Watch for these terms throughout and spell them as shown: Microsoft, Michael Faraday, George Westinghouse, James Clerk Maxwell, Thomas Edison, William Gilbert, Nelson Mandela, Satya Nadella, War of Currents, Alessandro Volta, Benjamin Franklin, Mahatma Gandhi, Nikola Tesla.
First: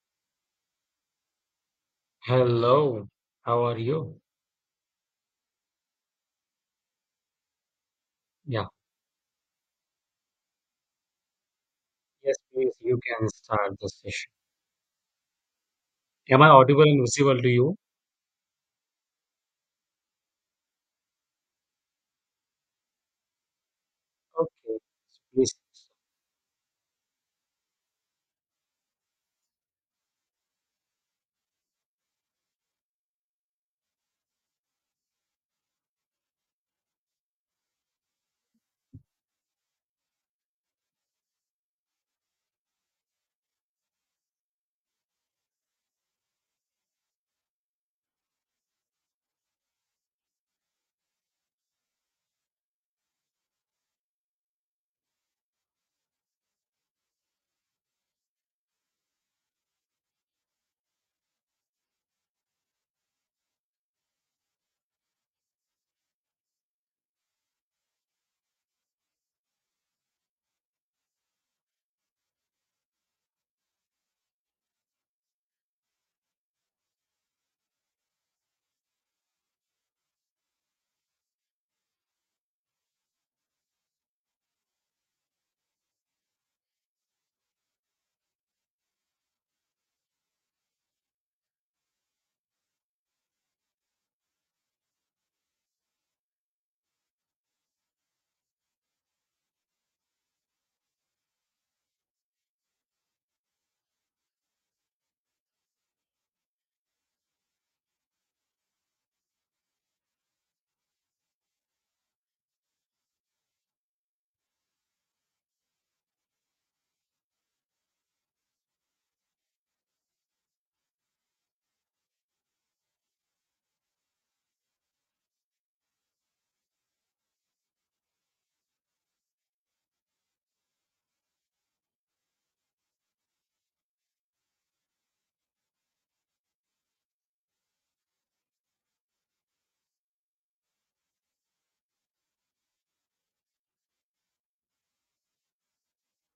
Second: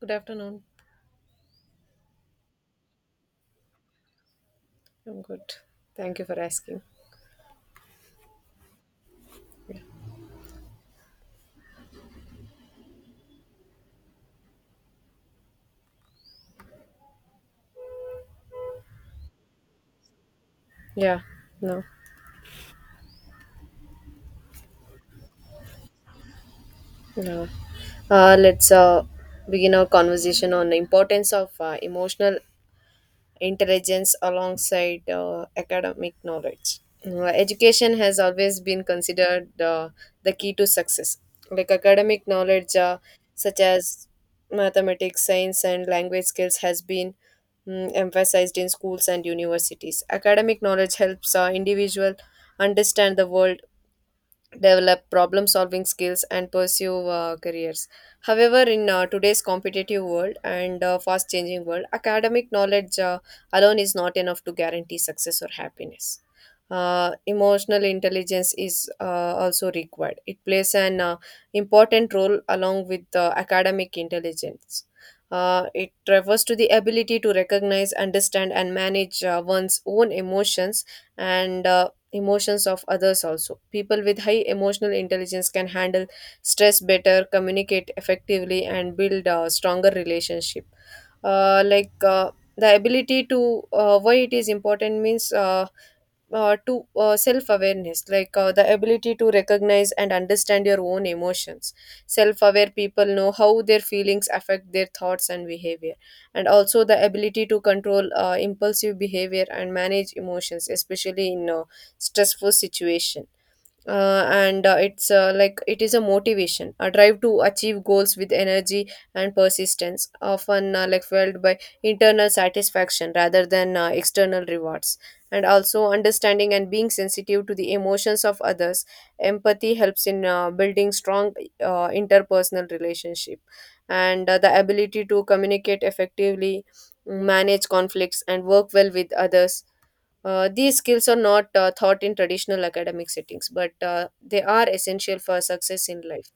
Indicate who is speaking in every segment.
Speaker 1: Good afternoon.
Speaker 2: Hello, how are you?
Speaker 1: I'm good. Thank you for asking.
Speaker 2: Yeah, yes, please, you can start the session. Am I audible and visible to you?
Speaker 1: Yeah, no,
Speaker 2: Okay, please.
Speaker 1: no. Let's begin our conversation on the importance of emotional intelligence alongside academic knowledge. Education has always been considered the key to success. Like academic knowledge, such as mathematics, science, and language skills, has been emphasized in schools and universities. Academic knowledge helps individual understand the world, develop problem solving skills, and pursue careers. However, in today's competitive world and fast changing world, academic knowledge alone is not enough to guarantee success or happiness. Emotional intelligence is also required. It plays an important role along with academic intelligence. It refers to the ability to recognize, understand, and manage one's own emotions and emotions of others. Also, people with high emotional intelligence can handle stress better, communicate effectively, and build a stronger relationship. uh, like uh, the ability to why it is important means to self awareness, the ability to recognize and understand your own emotions. Self aware people know how their feelings affect their thoughts and behavior, and also the ability to control impulsive behavior and manage emotions, especially in a stressful situation. And it's Like it is a motivation, a drive to achieve goals with energy and persistence, often like fueled by internal satisfaction rather than external rewards. And also understanding and being sensitive to the emotions of others, empathy helps in building strong interpersonal relationship, and the ability to communicate effectively, manage conflicts, and work well with others. These skills are not taught in traditional academic settings, but they are essential for success in life.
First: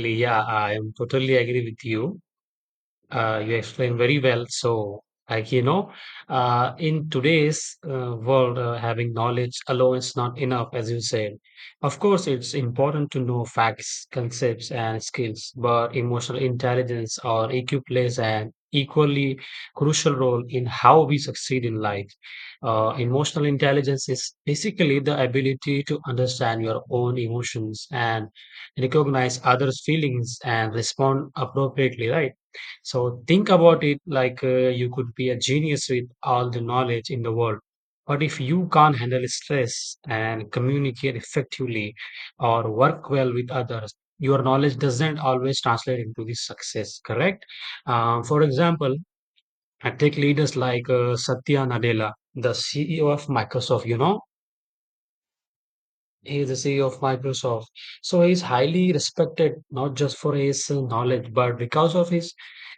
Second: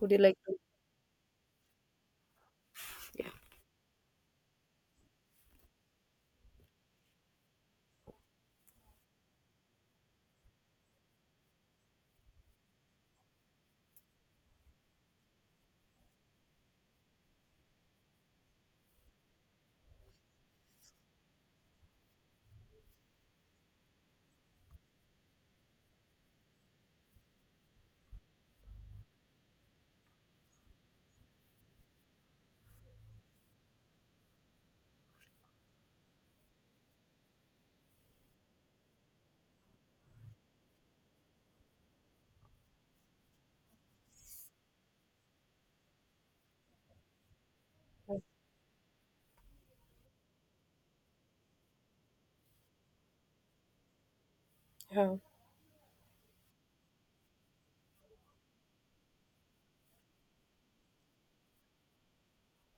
Speaker 1: Would you like
Speaker 2: yeah,
Speaker 1: to?
Speaker 2: I am totally agree with you.
Speaker 1: Yeah.
Speaker 2: You explained very well. Like you know, in today's world, having knowledge alone is not enough, as you said. Of course, it's important to know facts, concepts, and skills, but emotional intelligence or EQ plays an equally crucial role in how we succeed in life. Emotional intelligence is basically the ability to understand your own emotions and recognize others' feelings and respond appropriately, right? So think about it like you could be a genius with all the knowledge in the world. But if you can't handle stress and communicate effectively or work well with others, your knowledge doesn't always translate into the success, correct? For example, I take leaders like Satya Nadella, the CEO of Microsoft, you know,
Speaker 1: Yeah.
Speaker 2: he is the CEO of Microsoft. So he is highly respected not just for his knowledge, but because of his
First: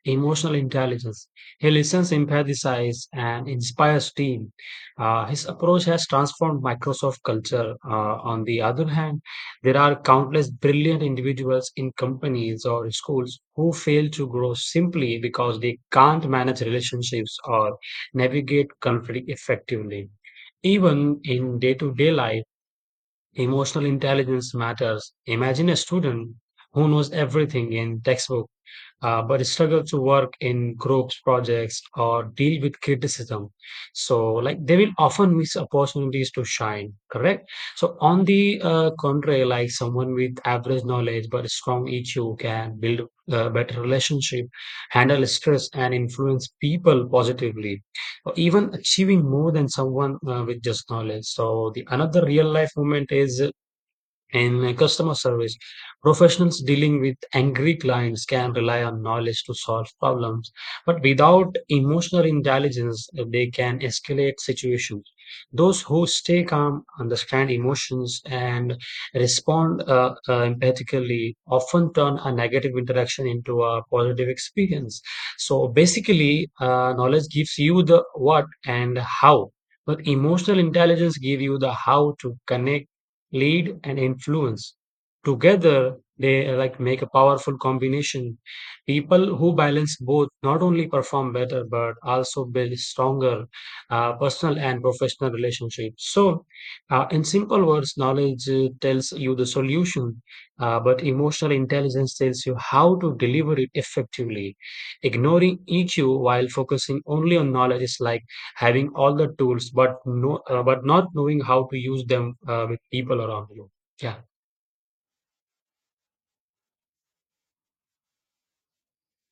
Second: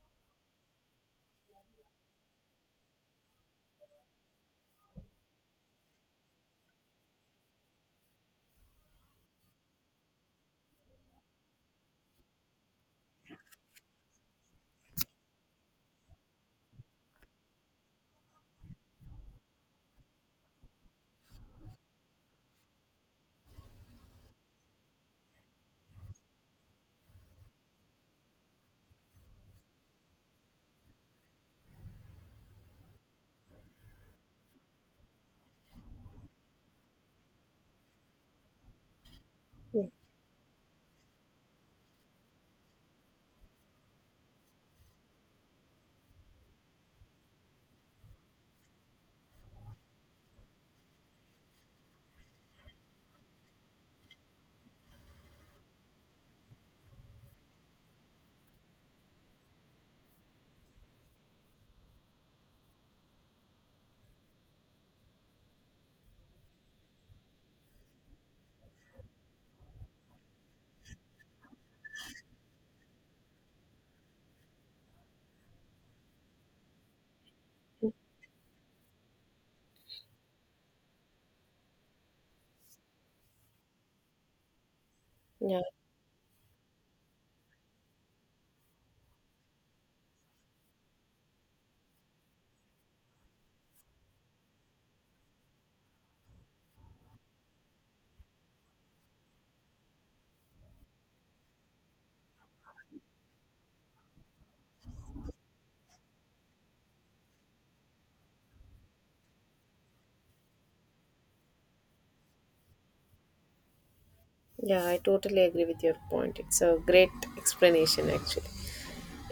Speaker 2: emotional intelligence. He listens, empathizes, and inspires team. His approach has transformed Microsoft culture. On the other hand, there are countless brilliant individuals in companies or schools who fail to grow simply because they can't manage relationships or navigate conflict effectively even in day to day life. Emotional intelligence matters. Imagine a student who knows everything in textbook but struggles to work in groups projects or deal with criticism. So like they will often miss opportunities to shine. Correct. So on the contrary, like someone with average knowledge but strong EQ can build a better relationship, handle stress, and influence people positively or even achieving more than someone with just knowledge. So the another real life moment is in customer service, professionals dealing with angry clients can rely on knowledge to solve problems, but without emotional intelligence, they can escalate situations. Those who stay calm, understand emotions, and respond empathically often turn a negative interaction into a positive experience. So basically, knowledge gives you the what and how, but emotional intelligence gives you the how to connect, lead, and influence
Speaker 1: Yeah,
Speaker 2: together. They make a powerful combination. People who balance both not only perform better but also build stronger personal and professional relationships. So in simple words, knowledge tells you the solution, but emotional intelligence tells you how to deliver it effectively. Ignoring EQ while focusing only on knowledge is like having all the tools but not knowing how to use them with people around you. Yeah.
Speaker 1: yeah, I totally agree with your point. It's a great explanation, actually.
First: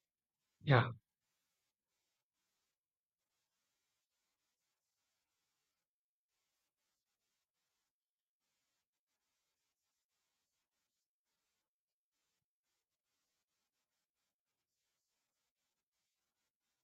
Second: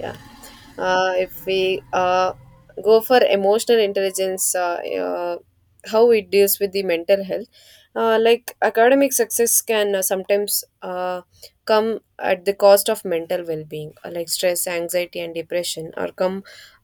Speaker 1: Yeah.
Speaker 2: Yeah,
Speaker 1: If we go for emotional intelligence uh, how it deals with the mental health. Like academic success can sometimes come at the cost of mental well-being. Like stress, anxiety, and depression are come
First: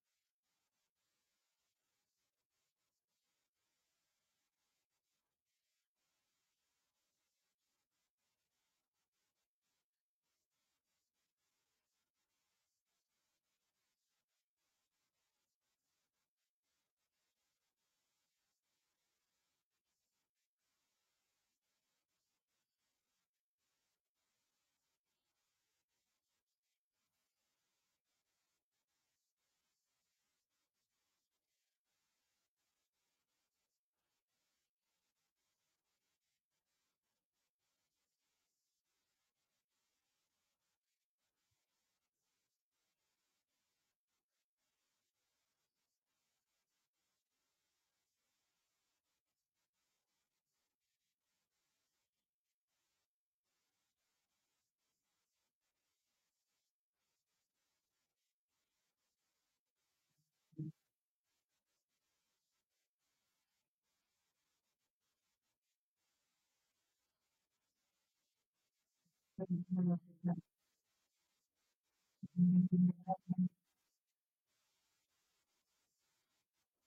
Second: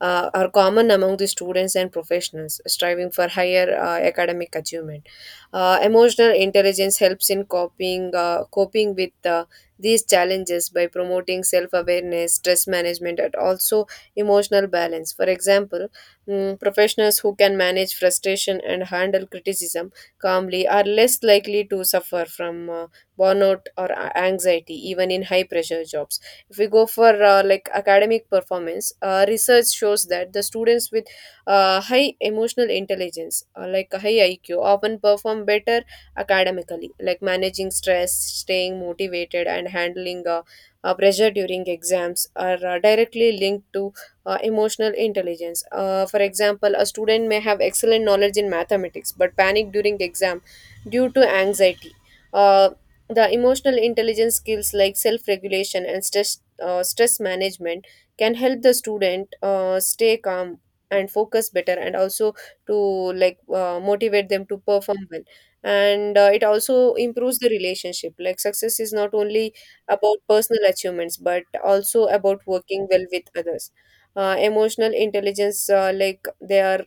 Speaker 1: are common among the students and professionals striving for higher academic achievement. Emotional intelligence helps in coping with these challenges by promoting self awareness, stress management, and also emotional balance. For example, professionals who can manage frustration and handle criticism calmly are less likely to suffer from burnout or anxiety, even in high pressure jobs. If we go for like academic performance, research shows that the students with high emotional intelligence, like a high IQ, often perform better academically. Like managing stress, staying motivated, and handling pressure during exams are directly linked to emotional intelligence. For example, a student may have excellent knowledge in mathematics but panic during exam due to anxiety. Uh, the emotional intelligence skills like self-regulation and stress management can help the student stay calm and focus better, and also to motivate them to perform well. And it also improves the relationship. Like, success is not only about personal achievements but also about working well with others. Emotional intelligence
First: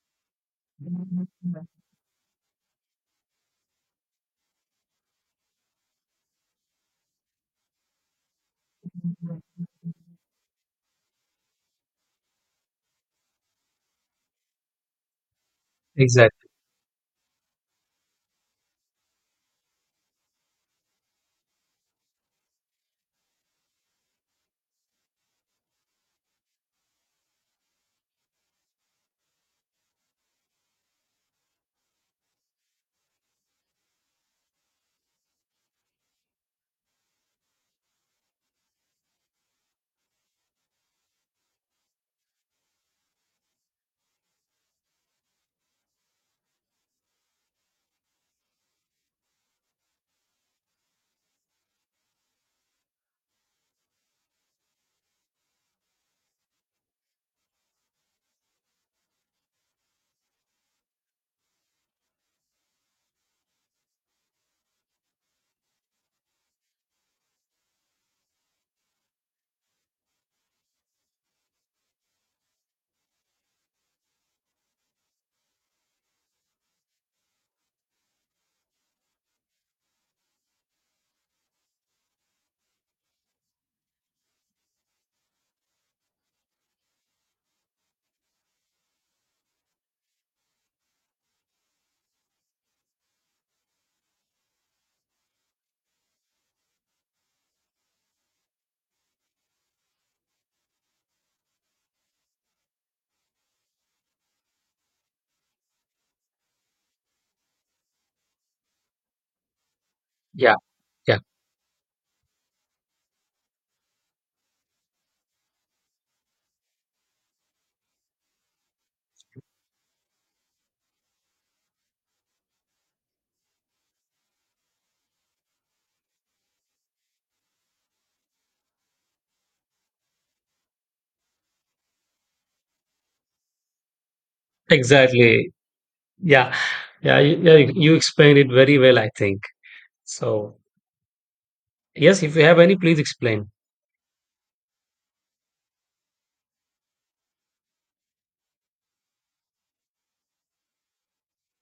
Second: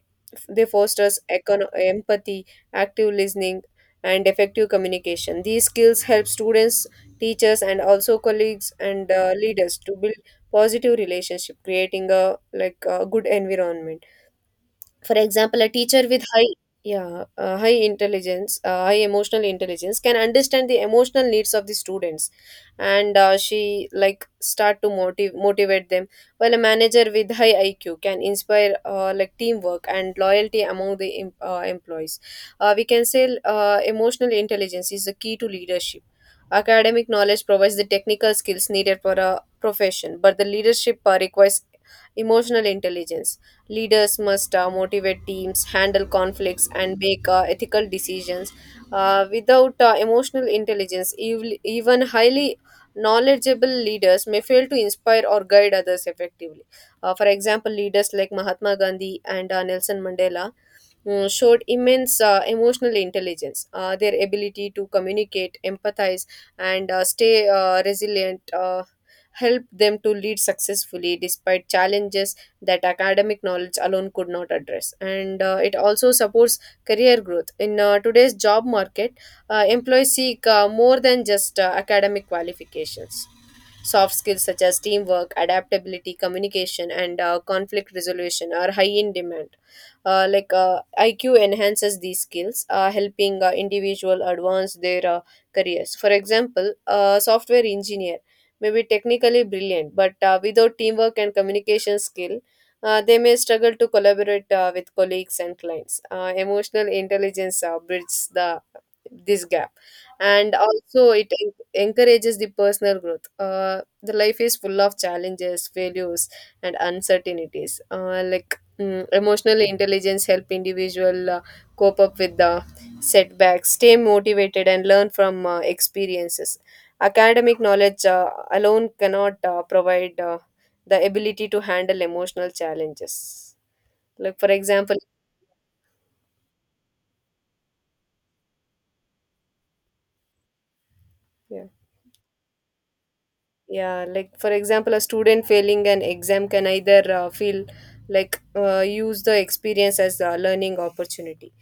Speaker 1: they fosters empathy, active listening, and effective communication. These skills help students, teachers, and also colleagues and leaders to build positive relationship, creating a like a good environment. For example, a teacher with high,
Speaker 2: exactly.
Speaker 1: yeah, high emotional intelligence can understand the emotional needs of the students, and she like start to motivate them, while a manager with high IQ can inspire like teamwork and loyalty among the employees. We can say emotional intelligence is the key to leadership. Academic knowledge provides the technical skills needed for a profession, but the leadership requires emotional intelligence. Leaders must motivate teams, handle conflicts, and make ethical decisions. Without emotional intelligence, even highly knowledgeable leaders may fail to inspire or guide others effectively. For example, leaders like Mahatma Gandhi and Nelson Mandela showed immense emotional intelligence. Their ability to communicate, empathize, and stay resilient helped them to lead successfully despite challenges that academic knowledge alone could not address. And it also supports career growth. In today's job market, employees seek more than just academic qualifications. Soft skills such as teamwork, adaptability, communication, and conflict resolution are high in demand. IQ enhances these skills, helping individual advance their careers. For example, a software engineer may be technically brilliant, but without teamwork and communication skill, they may struggle to collaborate with colleagues and clients. Emotional intelligence bridges the this gap, and
Speaker 2: Yeah.
Speaker 1: also
Speaker 2: Yeah,
Speaker 1: it encourages the personal growth. The life is full of challenges, failures, and uncertainties. Emotional intelligence help individual cope up with the setbacks, stay motivated, and learn from experiences. Academic knowledge alone cannot provide the ability to handle emotional challenges. Like for example,
Speaker 2: exactly. Yeah. Yeah, you explained it very well, I think. So
Speaker 1: yeah.
Speaker 2: yes, if you have any, please explain.
Speaker 1: Yeah, like for example, a student failing an exam can either feel like use the experience as a learning opportunity.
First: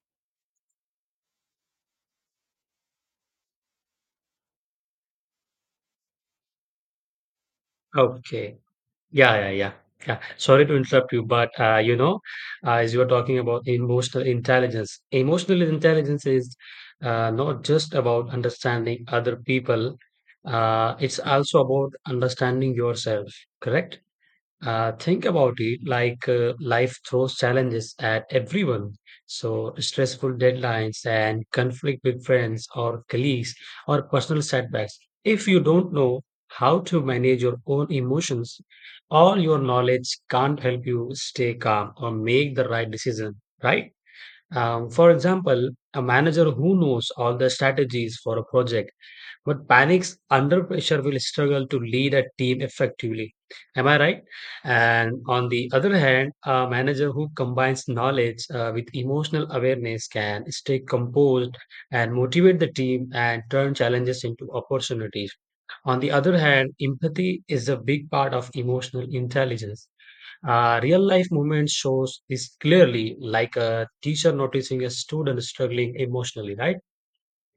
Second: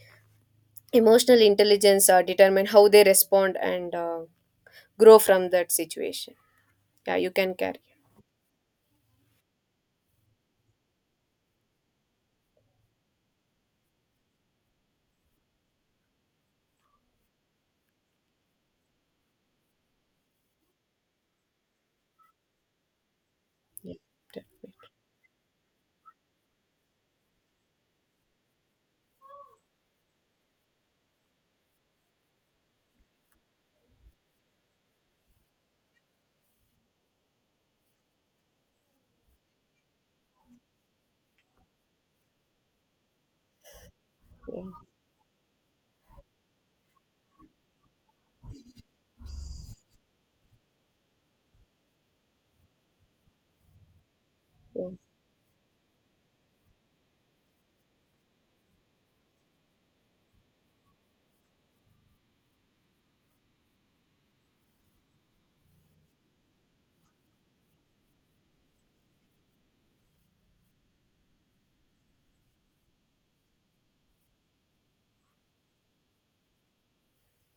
Speaker 1: Emotional intelligence determine how they respond and grow from that situation. Yeah, you can carry.
Speaker 2: Okay. Yeah, yeah, yeah. Yeah. Sorry to interrupt you, but as you are talking about emotional intelligence is not just about understanding other people, it's also about understanding yourself, correct? Think about it like life throws challenges at everyone. So stressful deadlines and conflict with friends or colleagues or personal setbacks. If you don't know how to manage your own emotions, all your knowledge can't help you stay calm or make the right decision, right? For example, a manager who knows all the strategies for a project but panics under pressure will struggle to lead a team effectively. Am I right?
Speaker 1: Yeah.
Speaker 2: And on the other hand, a manager who combines knowledge with emotional awareness can stay composed and motivate the team and turn challenges into opportunities. On the other hand, empathy is a big part of emotional intelligence. Real life movement shows this clearly, like a teacher noticing a student struggling emotionally, right?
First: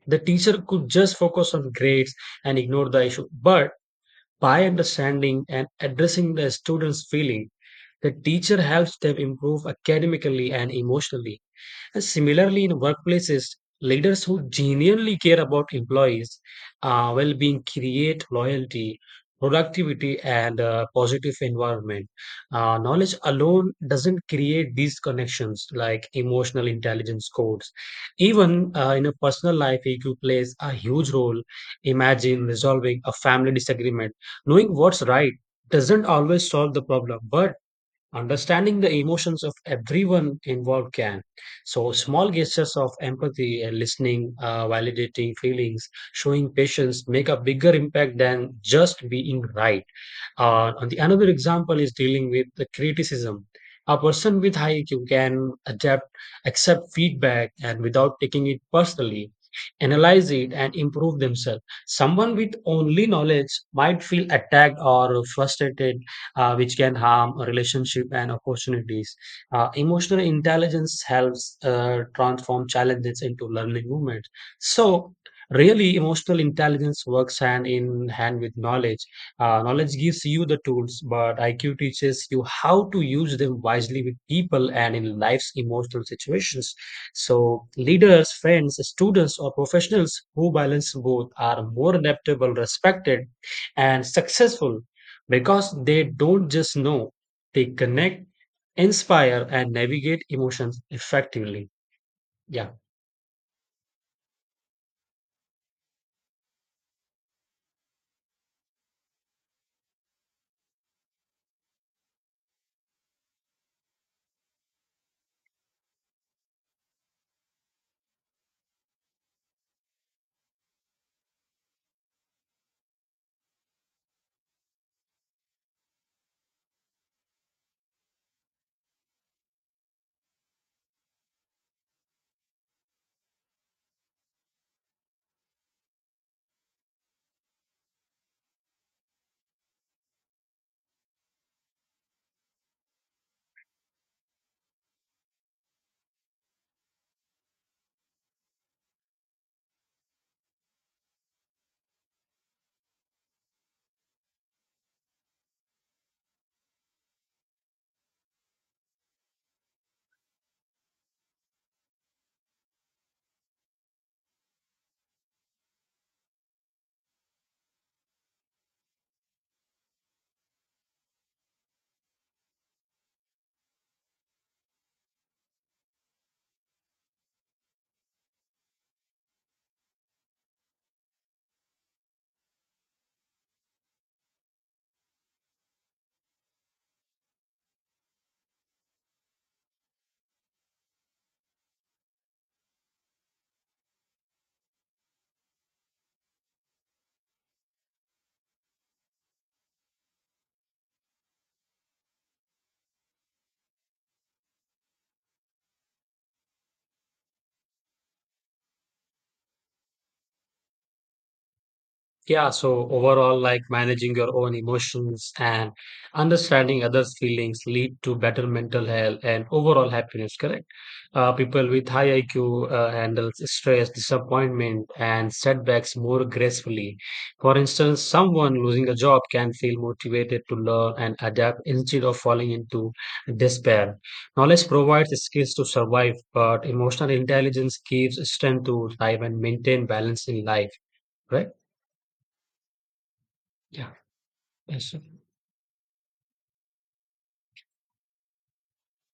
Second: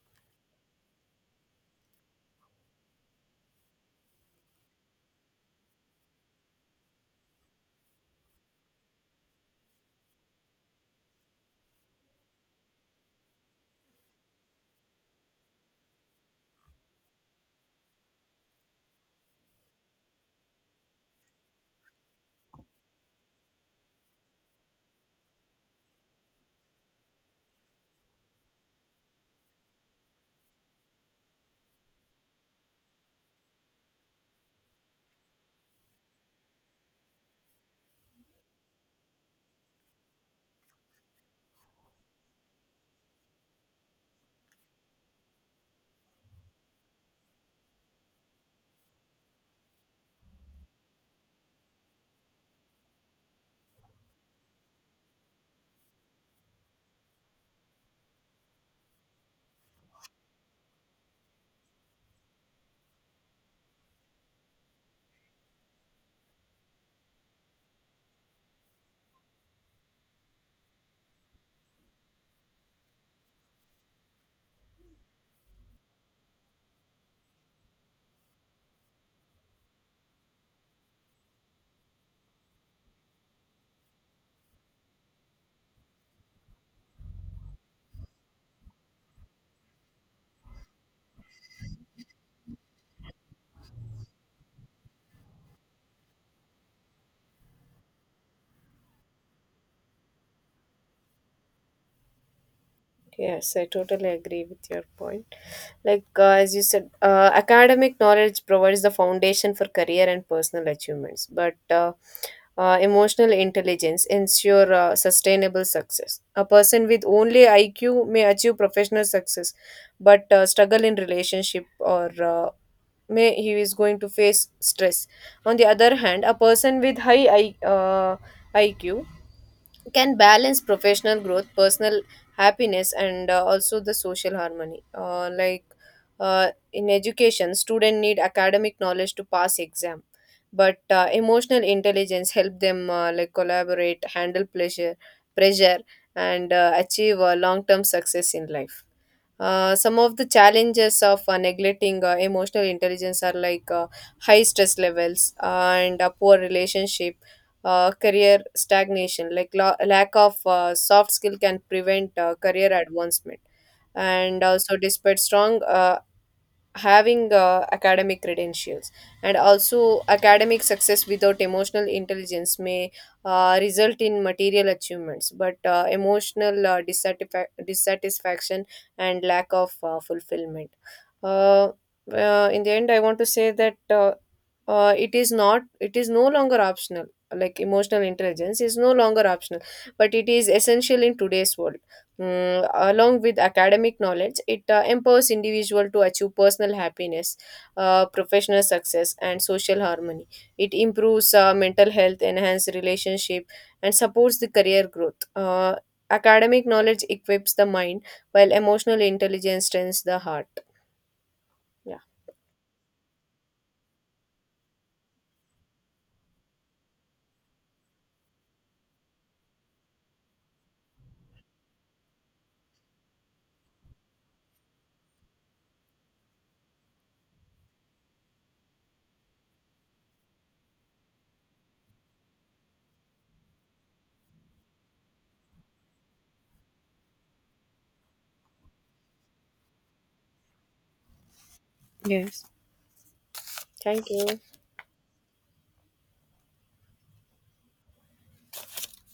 Speaker 2: The teacher could just focus on grades and ignore the issue, but by understanding and addressing the student's feeling, the teacher helps them improve academically and emotionally. And similarly, in workplaces, leaders who genuinely care about employees' well-being create loyalty, productivity, and a positive environment. Knowledge alone doesn't create these connections like emotional intelligence codes. Even in a personal life, EQ plays a huge role. Imagine resolving a family disagreement. Knowing what's right doesn't always solve the problem, but understanding the emotions of everyone involved can. So small gestures of empathy and listening, validating feelings, showing patience make a bigger impact than just being right. And the another example is dealing with the criticism. A person with high IQ can adapt, accept feedback, and without taking it personally, analyze it and improve themselves. Someone with only knowledge might feel attacked or frustrated, which can harm a relationship and opportunities. Emotional intelligence helps transform challenges into learning moments. So really, emotional intelligence works hand in hand with knowledge. Knowledge gives you the tools, but IQ teaches you how to use them wisely with people and in life's emotional situations. So leaders, friends, students, or professionals who balance both are more adaptable, respected, and successful because they don't just know, they connect, inspire, and navigate emotions effectively. Yeah.
Speaker 1: Yes, I totally agree with your point. Like, as you said, academic knowledge provides the foundation for career and personal achievements, but emotional intelligence ensure sustainable success. A person with only IQ may achieve professional success, but struggle in relationship, or may he is going to face stress. On the other hand, a person with high IQ can balance professional growth, personal happiness, and also the social harmony. In education, student need academic knowledge to pass exam, but emotional intelligence help them like collaborate, handle pleasure pressure, and achieve long term success in life. Some of the challenges of neglecting emotional intelligence are like high stress levels and a poor relationship, career stagnation, like lack of soft skill can prevent career advancement. And also, despite strong having academic credentials, and also academic success without emotional intelligence may result in material achievements, but emotional dissatisfaction and lack of fulfillment. uh, in the end, I want to say that it is no longer optional. Like, emotional intelligence is no longer optional, but it is essential in today's world. Along with academic knowledge, it empowers individual to achieve personal happiness, professional success, and social harmony. It improves mental health, enhances relationship, and supports the career growth. Academic knowledge equips the mind, while emotional intelligence strengthens the heart. Yeah.
Speaker 2: Yeah, so overall, like managing your own emotions and understanding others' feelings lead to better mental health and overall happiness, correct? People with high IQ handle stress, disappointment, and setbacks more gracefully. For instance, someone losing a job can feel motivated to learn and adapt instead of falling into despair. Knowledge provides skills to survive, but emotional intelligence gives strength to thrive and maintain balance in life, right?
Speaker 1: Yes.
Speaker 2: Yeah.
Speaker 1: Thank you.
Speaker 2: Eso.